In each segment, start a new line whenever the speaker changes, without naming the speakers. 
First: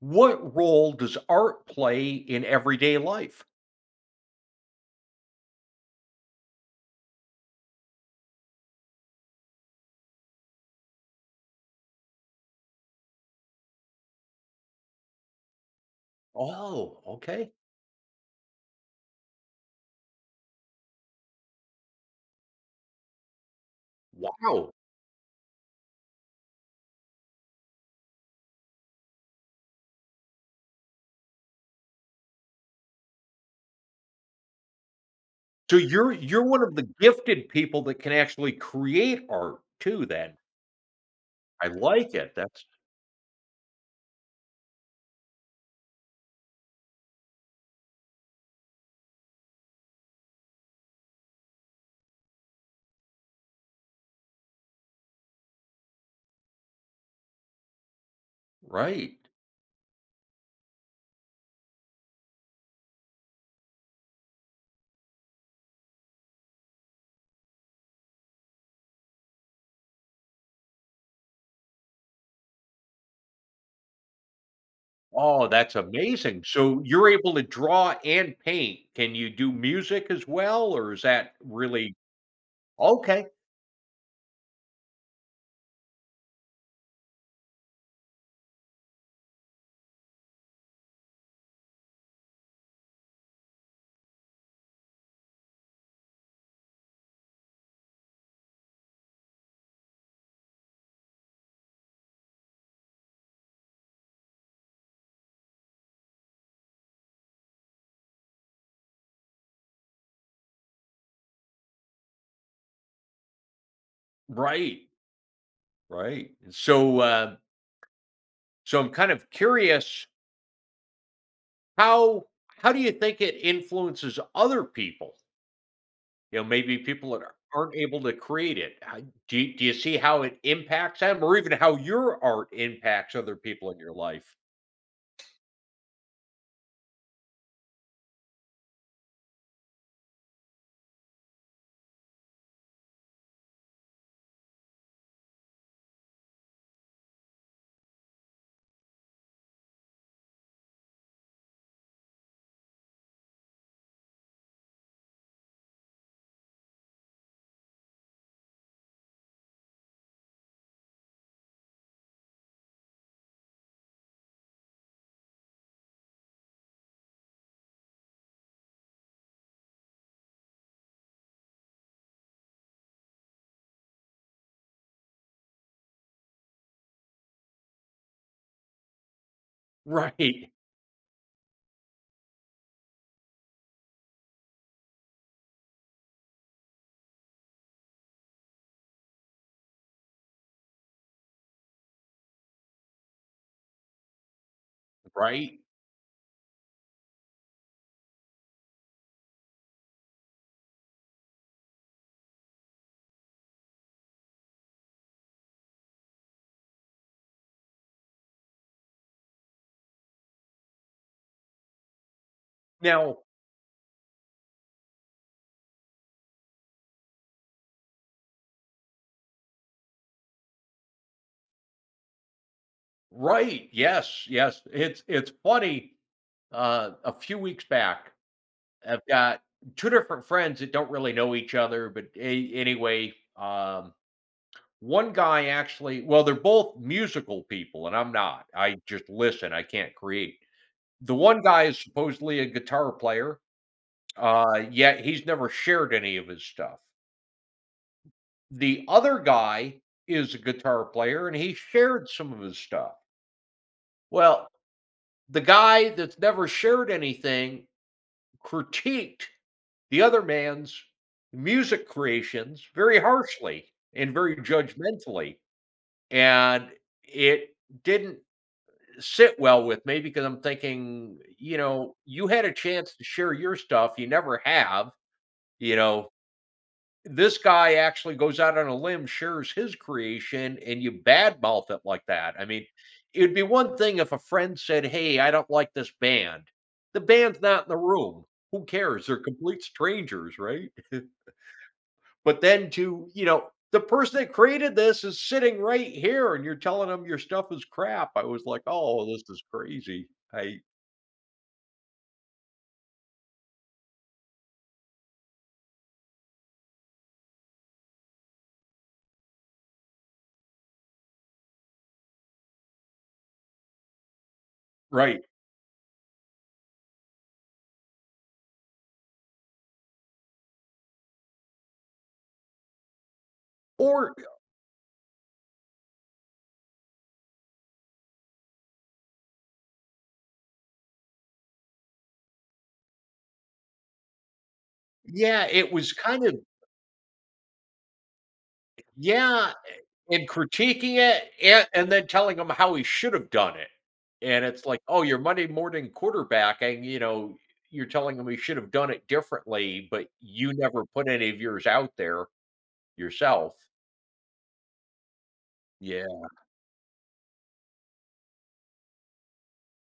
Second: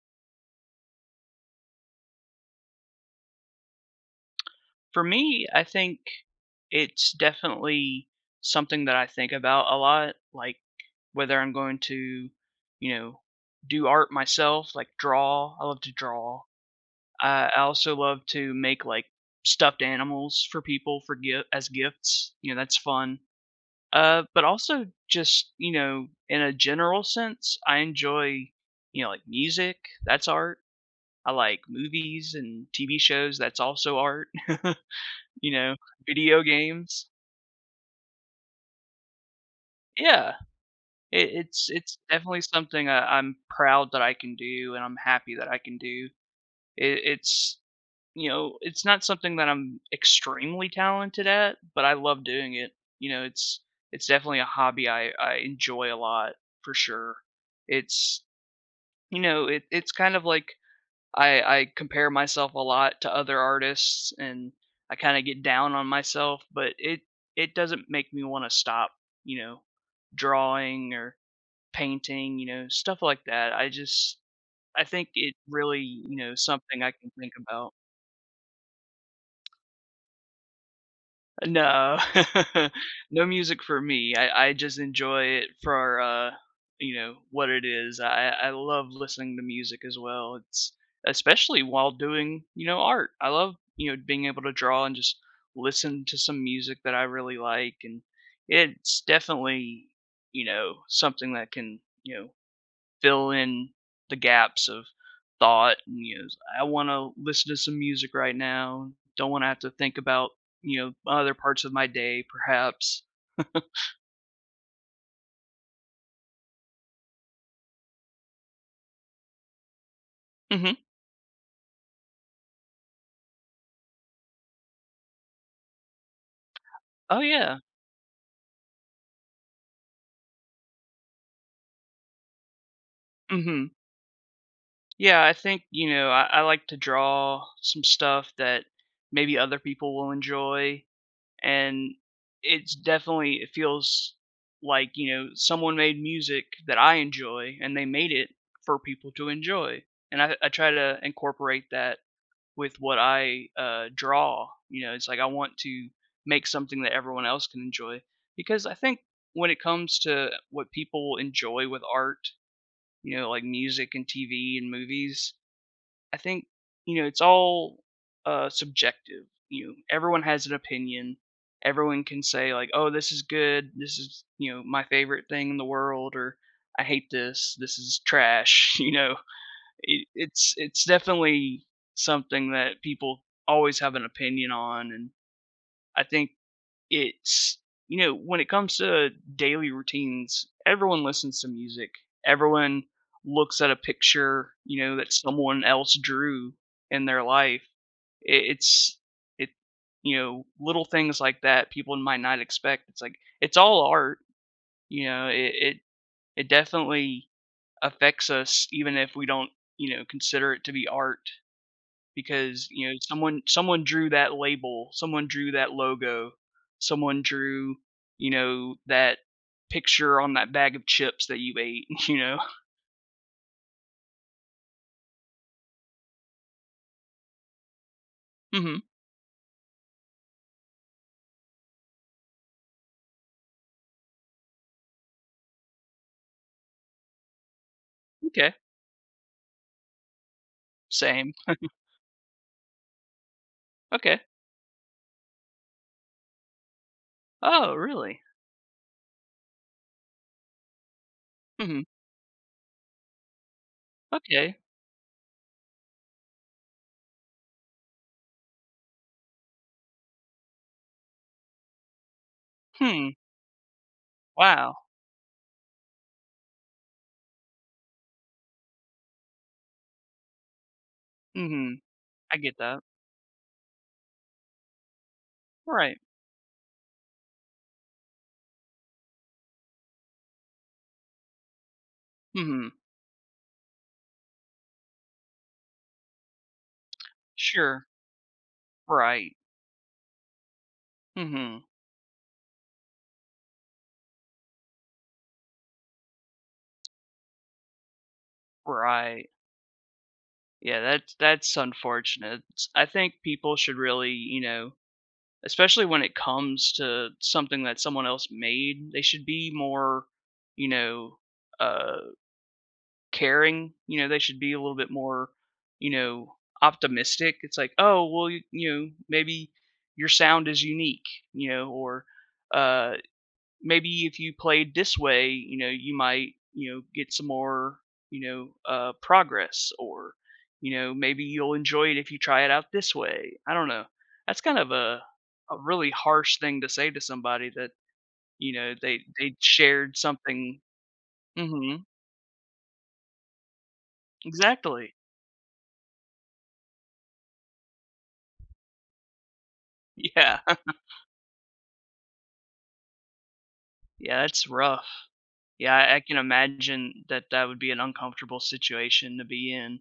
What role does art play in everyday life?
For me, I think it's definitely something that I think about a lot, like whether I'm going to, you know, do art myself, like draw. I love to draw.
Oh,
I
okay.
I also love to make like stuffed animals for people for gift as gifts. You know, that's fun. But
Wow.
also just you know, in a general sense, I enjoy like music. That's art. I like movies and TV shows. That's also art. You know,
So you're
video
you're one of the
games.
gifted people that can actually create art too
Yeah,
then.
it
I
it's it's
like it.
definitely
That's
something I'm proud that I can do and I'm happy that I can do. It's you know, it's not something that I'm extremely talented at, but I love doing it. You know, it's definitely a hobby I enjoy a lot for sure. It's
right.
you know, it it's kind of like I compare myself a lot to other artists, and I kinda get down on myself, but it doesn't make me wanna stop, you know, drawing or painting, you know, stuff like that. I just I think it
Oh, that's
really, you know,
amazing. So
something I can
you're
think
able to
about.
draw and paint. Can you do music as well or is that really?
No. No
Okay.
music for me. I just enjoy it for, you know, what it is. I love listening to music as well. It's especially while doing, you know, art. I love, you know, being able to draw and just listen to some music that I really like, and it's definitely, you know, something that can, you know, fill in the gaps of thought. And you know, I want to listen to some music right now. Don't want to have to think about, you know, other parts of my day perhaps.
Right. Right. So I'm kind of curious
Hmm.
how do you think it influences other people? You know, maybe people
Oh,
that
yeah.
aren't able to create it. How do you see how it impacts them or even how your art impacts other
Hmm.
people in your life?
Yeah, I think I like to draw some stuff that maybe other people will enjoy. And it's definitely, it feels like, you know, someone made music that I enjoy and they made it for people to enjoy. And I try to incorporate that with what I, draw, you know, it's like I want to make something that everyone else can enjoy, because I think when it comes to what people enjoy with art, you know, like music and TV and movies, I think, you know, it's all, subjective, you know, everyone has an opinion, everyone can say like, "Oh, this is good, this is, you know, my favorite thing in the world," or, "I hate this, this is trash," you know? it,
Right,
it's it's definitely something that people always have an opinion on. And I think it's, you know, when it comes to daily routines, everyone listens to music, everyone looks at a picture, you know, that
right.
someone else drew in their life. It, it's it you know, little things like that people might not expect, it's like it's all art, you know it it, it definitely affects us even if we don't, you know, consider it to be art, because, you know,
Now
someone drew that label, someone drew that logo, someone drew, you know, that picture on that bag of chips that you ate. You know?
right, yes, yes. It's funny, a few weeks back,
Mhm.
I've got 2 different friends that don't really know each other, but a anyway, one guy actually, well, they're both musical people, and I'm not.
Okay.
I just listen, I can't create. The
Same.
one guy is supposedly a guitar player.
Okay.
Yet he's never shared any of his stuff.
Oh, really?
The other guy is a guitar player and he
Mhm.
shared some of his stuff. Well,
Okay.
the guy that's never shared anything critiqued the other man's music creations very
Hmm.
harshly and very
Wow.
judgmentally. And it didn't sit well with me because I'm thinking, you
Mhm.
know, you
I
had a
get that.
chance to share your stuff. You never have, you
Right.
know. This guy actually goes out on a limb, shares his creation, and you badmouth it like that. I mean,
Mhm.
it'd be one thing if a friend said, "Hey, I don't like this band." The band's not in the
Sure.
room. Who cares? They're
Right.
complete strangers, right?
Mhm.
But then to, you know, the person that created this is sitting right here and you're telling them your stuff is crap. I was like, "Oh, this
Right.
is crazy." I
Yeah, that's unfortunate. I think people should really, you know, especially when it comes to something that someone else made, they should be more, you know, uh, caring, you know, they should be a little bit
right.
more, you know, optimistic. It's like, "Oh, well, you know, maybe your sound is unique," you know, or, uh maybe
Or
if you played this way, you know, you might, you know, get some more, you know, progress or, you know, maybe you'll enjoy it if you try it out this way. I don't know. That's kind of
yeah,
a
it
really
was kind of
harsh thing to say to somebody that, you know, they
yeah.
shared
And
something.
critiquing it and
Hmm.
then telling him how he should have done it. And it's like,
Exactly.
"Oh, you're Monday morning quarterbacking, you know, you're telling him he should have done it differently, but
Yeah.
you never put any of yours out there yourself."
Yeah. That's rough. Yeah. I can
Yeah.
imagine that that would be an uncomfortable situation to be in,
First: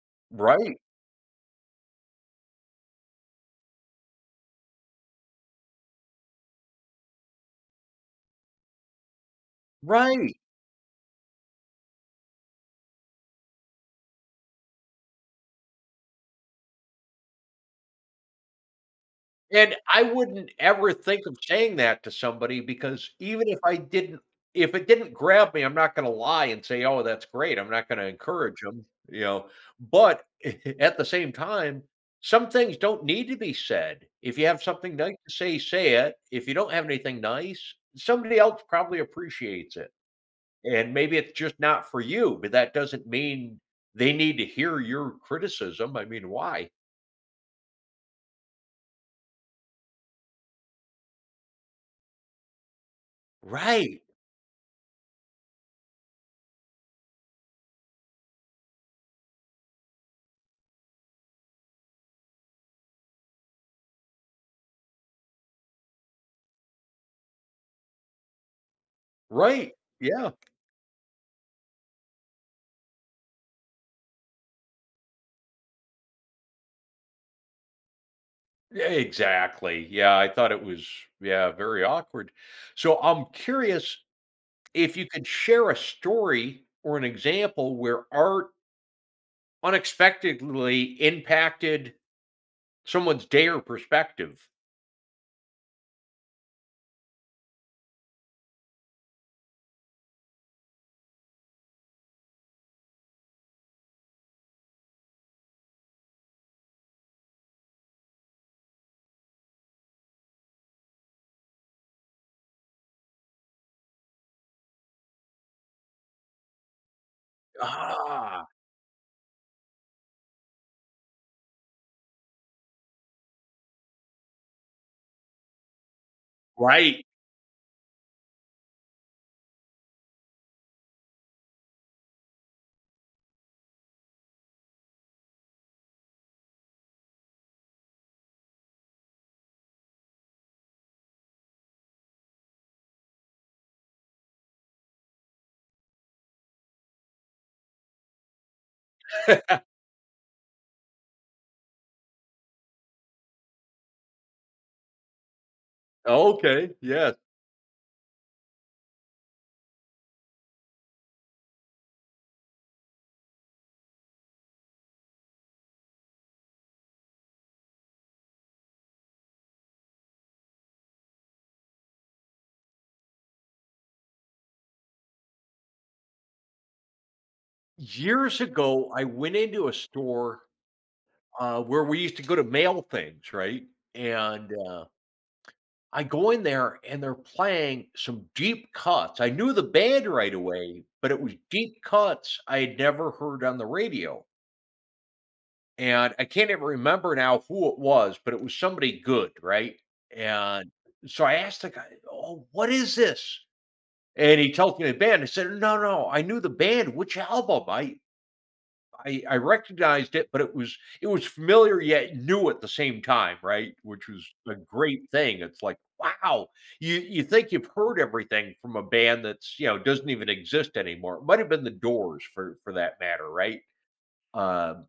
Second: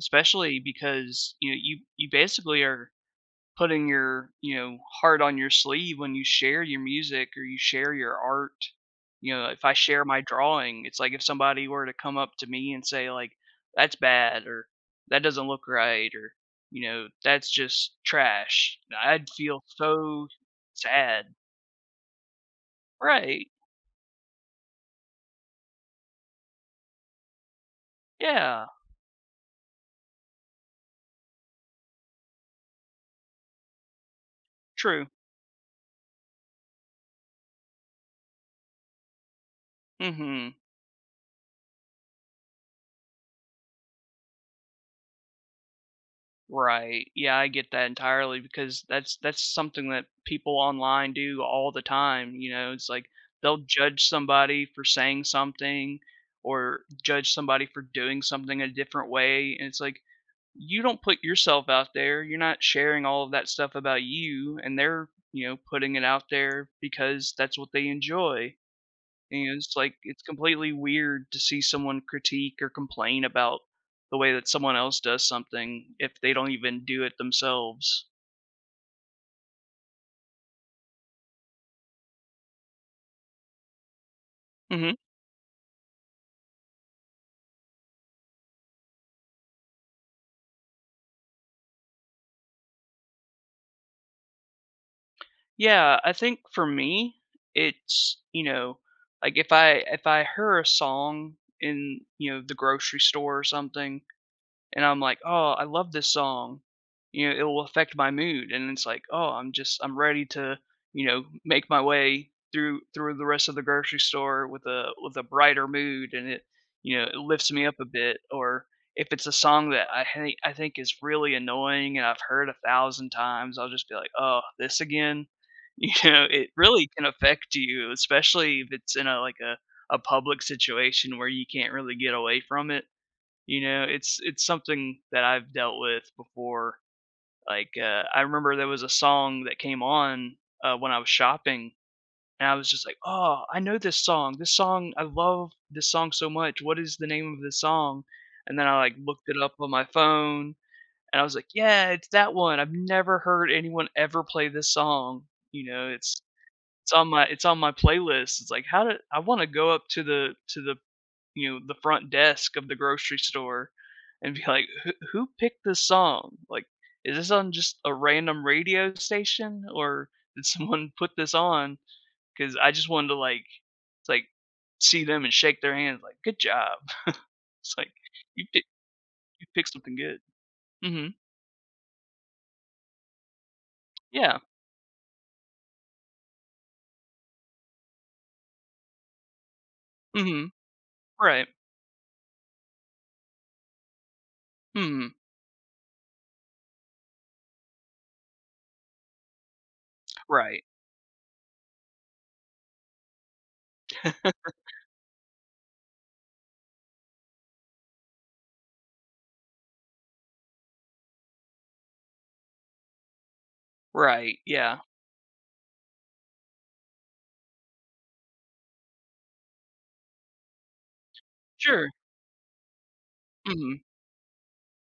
especially
Right.
because, you know, you basically are putting your, you know, heart on your sleeve when you share your music or you share your art. You know, if I share my
Right.
drawing, it's like if somebody were to come up to me and say like, "That's bad," or "That doesn't look right," or you know, "That's just trash." I'd feel
And I
so
wouldn't ever think
sad.
of saying that to somebody because even
Right.
if I didn't if it didn't grab me, I'm not gonna lie and say, "Oh, that's great." I'm not gonna
Yeah.
encourage them, you know? But at the same time, some things don't need to be said. If you have something
True.
nice to say, say it. If you don't have anything nice, somebody else probably appreciates it.
Mhm.
And maybe it's just not for you, but that doesn't mean they need to hear your criticism. I mean, why?
Right. Yeah, I get that entirely because that's something that people online do all the time, you know, it's like they'll
Right,
judge somebody for saying something or judge somebody for doing something a different way and it's like you don't put yourself out there. You're not sharing all of that stuff about you and they're, you know, putting it out there because that's what they enjoy. You know,
right,
it's like, it's
yeah.
completely weird to see someone critique or complain about the way that someone else does something if they don't even do it themselves.
Yeah, exactly. Yeah, I thought it was yeah, very awkward. So I'm curious
Hmm.
if you could share a story or an example where art unexpectedly impacted someone's day or perspective.
Yeah, I think for me, it's you know, like if I hear a song in, you know, the grocery store or something, and I'm like, "Oh, I love this song." You know, it will affect my mood, and it's like, "Oh, I'm just I'm ready to, you know, make my way through the rest of the grocery store with a brighter mood, and it, you know, it lifts me up a bit."
Ah,
Or if it's a song that I hate, I think is really annoying and I've heard a thousand times, I'll just be like, "Oh, this again." You know, it really can
right.
affect you, especially if it's in a like a public situation where you can't really get away from it. You know, it's something that I've dealt with before. Like, I remember there was a song that came on, when I was shopping, and I was just like, "Oh, I know this song. This song, I love this song so much. What is the name of this song?" And then I like looked it up on my phone, and I was like, "Yeah, it's that one. I've never heard anyone ever play this song. You know, it's
Okay, yes.
it's on my playlist." It's like, how did I want to go up to the you know, the front desk of the grocery store and be like, "Who picked this song? Like, is this on just a random radio station or did someone put this on?" Because I just wanted to, like, it's like, see them and shake their hands like, "Good job." It's like,
Years
"You pick
ago, I went
you
into
picked
a
something good."
store
Mhm.
where we used to go to mail things, right?
Yeah.
And I go in there and they're playing some deep cuts. I knew the band right
Mhm.
away, but it was
Right.
deep cuts I had never heard on the radio.
Mhm.
And I can't even remember now who it was, but it was somebody good, right?
Right.
And so I asked the guy, oh, what is this? And he tells me the band. I said, no, no, I knew the band. Which album? I I recognized it, but it was familiar yet new at the same time, right? Which was
Right.
a
Yeah.
great thing. It's like, wow, you think you've heard everything from a band that's, you know, doesn't even exist anymore. It might have been The
Sure.
Doors for that matter, right?
Mhm.
Um,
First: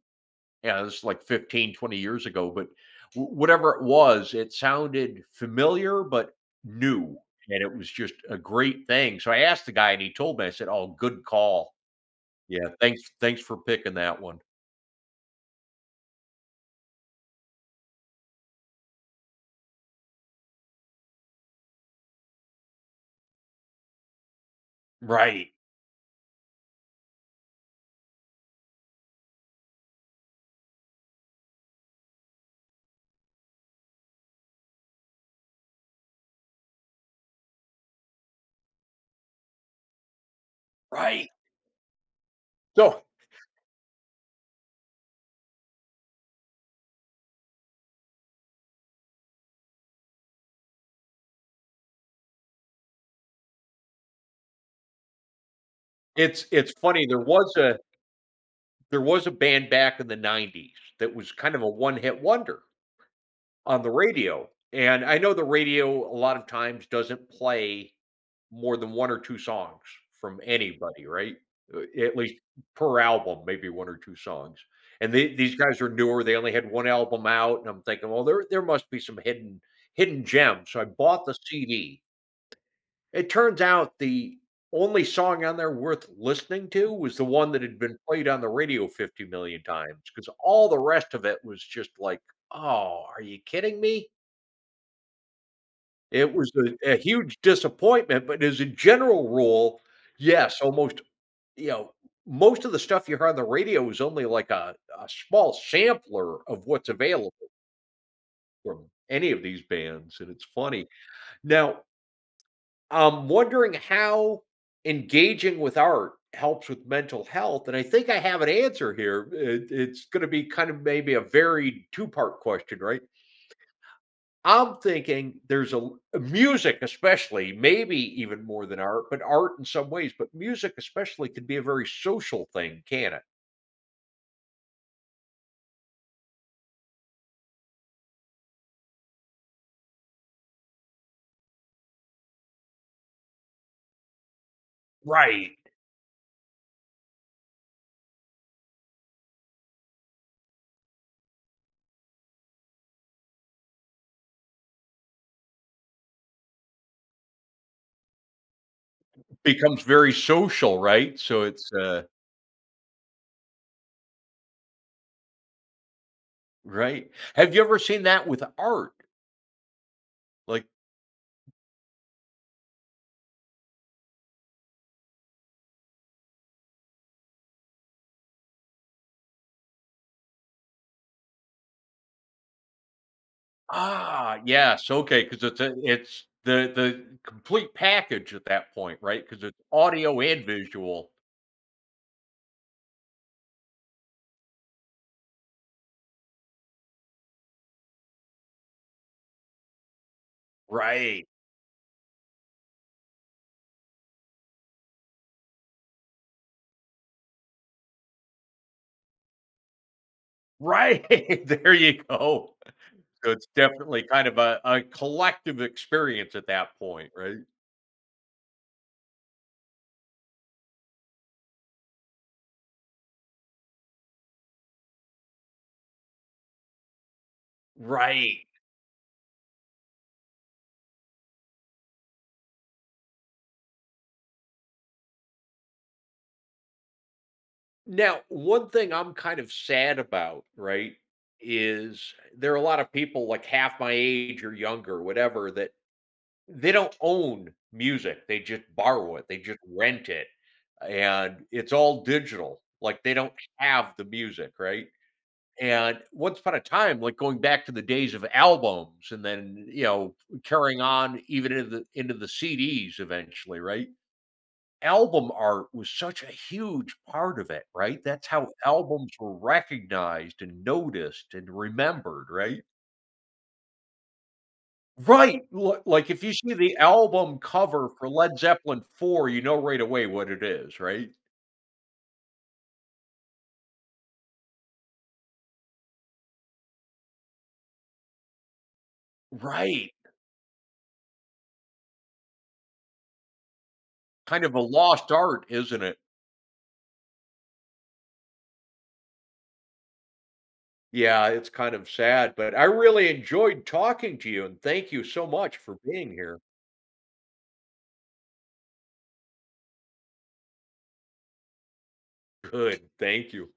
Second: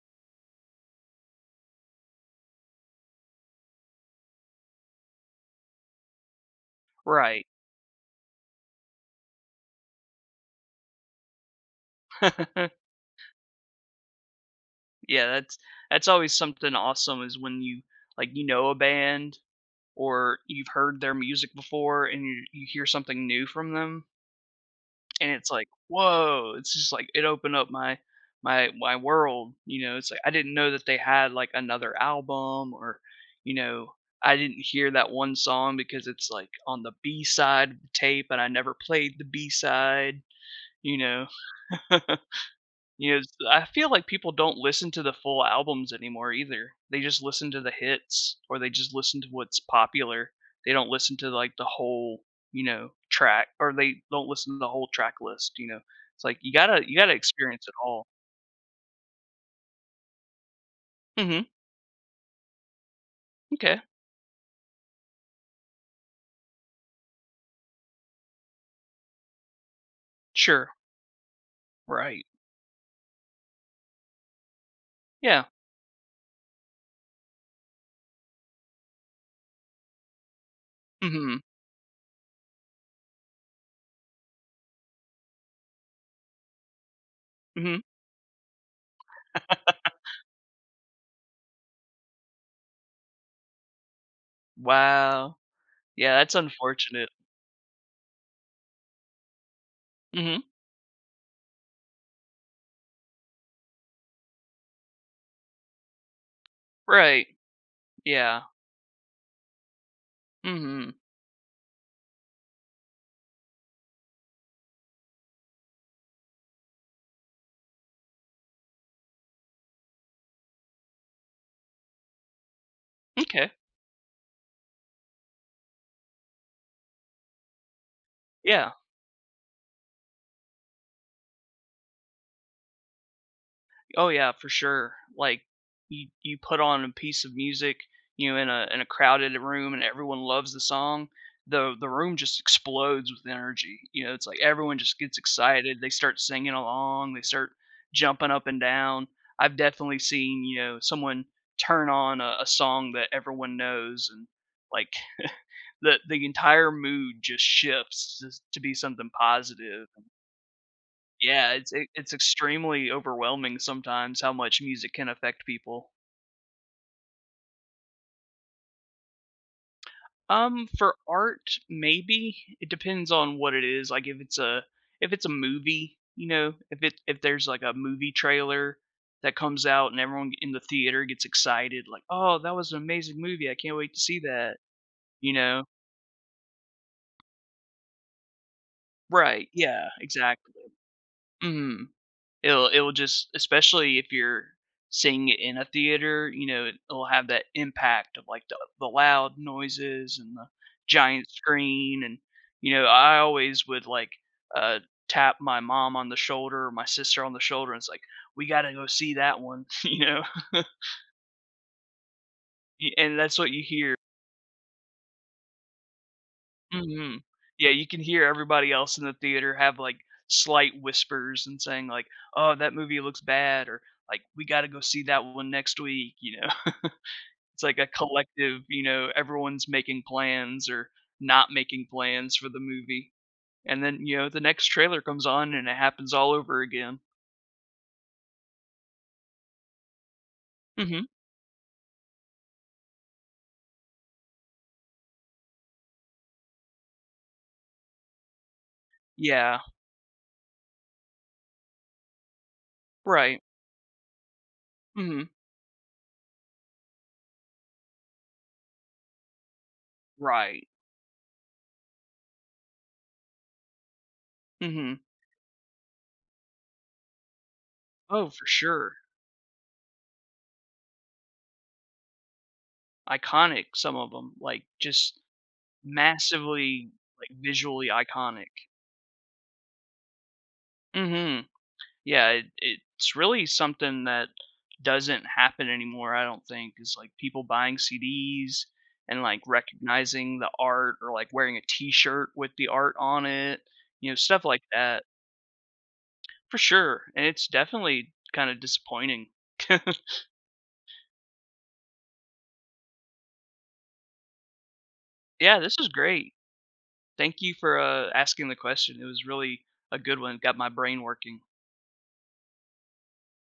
yeah, this is like 15, 20 years ago, but whatever it was, it sounded familiar but new.
Right.
And it was just a great thing. So I asked the guy and he told me, I said, oh, good call. Yeah, thanks, thanks for picking that one.
Yeah, that's always something awesome is when you like, you know a band or you've heard their music before and you hear something new from them, and it's
Right.
like, "Whoa," it's just like it opened up my world, you know, it's like I didn't know that they had, like, another album or, you know, I didn't hear that one song because it's, like, on the B side of the tape and I never played the B side, you know?
Right. So,
You Yes, I feel like people don't listen to the full albums anymore either. They just listen to the hits or they just listen to what's popular. They don't listen to like the whole, you know, track or they don't listen to the whole track list, you know. It's like you got
it's
to you got
funny,
to experience it all.
there was a band back in the '90s that was
Mhm.
kind of a one-hit wonder
Okay.
on the radio, and I know the radio a lot of times doesn't play more than 1 or 2 songs from
Sure.
anybody, right? At
Right.
least per album, maybe 1 or 2 songs, and
Yeah.
these guys are newer, they only had 1 album out, and I'm thinking, "Well, there must be some hidden gems," so I bought the
Mhm.
CD. It turns out the only song on there worth listening to was the one that had
Mhm.
been played on the radio 50,000,000 times. Because all the rest of it was just like, "Oh, are you kidding me?"
Wow. Yeah,
It
that's
was a
unfortunate.
huge disappointment, but as a general rule,
Mhm.
yes, almost, you know, most of the stuff you hear on the radio is only like a small sampler of what's
Right.
available
Yeah.
from any of these bands, and it's funny.
Mhm.
Now I'm wondering how engaging with art helps with mental health, and I think I have an answer here. It, it's going to be kind of maybe a varied two-part question, right?
Okay.
I'm thinking there's a music, especially, maybe even more
Yeah.
than art, but art in some ways, but music especially can be a very social thing, can it?
Oh yeah, for sure. Like you put on a piece of music, you know, in a crowded room and everyone loves the song, the room just explodes with energy. You know, it's like everyone just gets
Right.
excited. They start singing along, they start jumping up and down. I've definitely seen, you know, someone turn on a song that everyone knows and like the entire mood just shifts to be something
Becomes
positive.
very social, right? So
Yeah,
it's
it's e it's extremely overwhelming sometimes how much music can affect people.
right. Have you ever seen that with art? Like
For art, maybe. It depends on what it is, like, if it's a movie, you know, if it if there's, like, a movie trailer that comes out and everyone in the theater gets excited, like, "Oh, that was an amazing movie, I can't wait to see
ah,
that,"
yes, okay,
you
because it's
know?
a it's the complete package at that point, right? Because
Right,
it's
yeah,
audio and
exactly.
visual.
Mhm. It'll just, especially if you're seeing it in a theater, you know, it- it'll have that impact of, like, the loud noises and the
Right,
giant screen, and, you know, I always would, like, uh, tap my mom on the shoulder or my sister on the shoulder, and it's like, "We gotta go see that one," you know?
right, there you go.
Y and
So
that's
it's
what you hear.
definitely kind of a collective experience at that point,
Mhm.
right?
Yeah, you can hear everybody else in the theater have, like, slight whispers and saying, like, "Oh, that movie looks bad," or, like, "We gotta go see that one next week," you know? It's like a
Right.
collective, you know, everyone's making plans or not making plans for the movie. And then, you know, the next trailer comes on and it happens all over again.
Now, one thing I'm kind of sad about, right,
Mhm.
is there are a lot of people like half my age or younger, whatever, that they don't own music, they just borrow it, they
Yeah.
just rent it, and it's all digital, like, they don't
Right.
have the music, right?
Mhm.
And once upon a time, like, going back to the days of albums and then, you know,
Right.
carrying on even into the CDs eventually, right?
Mhm.
Album art was such a huge part of it, right? That's
Oh, for
how
sure.
albums were recognized and noticed and remembered, right?
Iconic, some of them, like, just
Right, li like, if you see the
massively, like,
album
visually
cover for Led
iconic.
Zeppelin IV, you know right away what it is, right?
Mhm. Yeah, it, it's really something that doesn't happen anymore, I don't think, is like people buying CDs and like
Right,
recognizing the art or like wearing a t shirt with the art on it, you know, stuff
kind of a
like that
lost art, isn't it?
for sure. And it's definitely kind of disappointing.
Yeah, it's kind of sad, but I really enjoyed talking to you, and thank you so much
Yeah, this
for
is
being
great.
here.
Thank you for asking the question. It was really a good one. Got my brain working.
Good, thank you.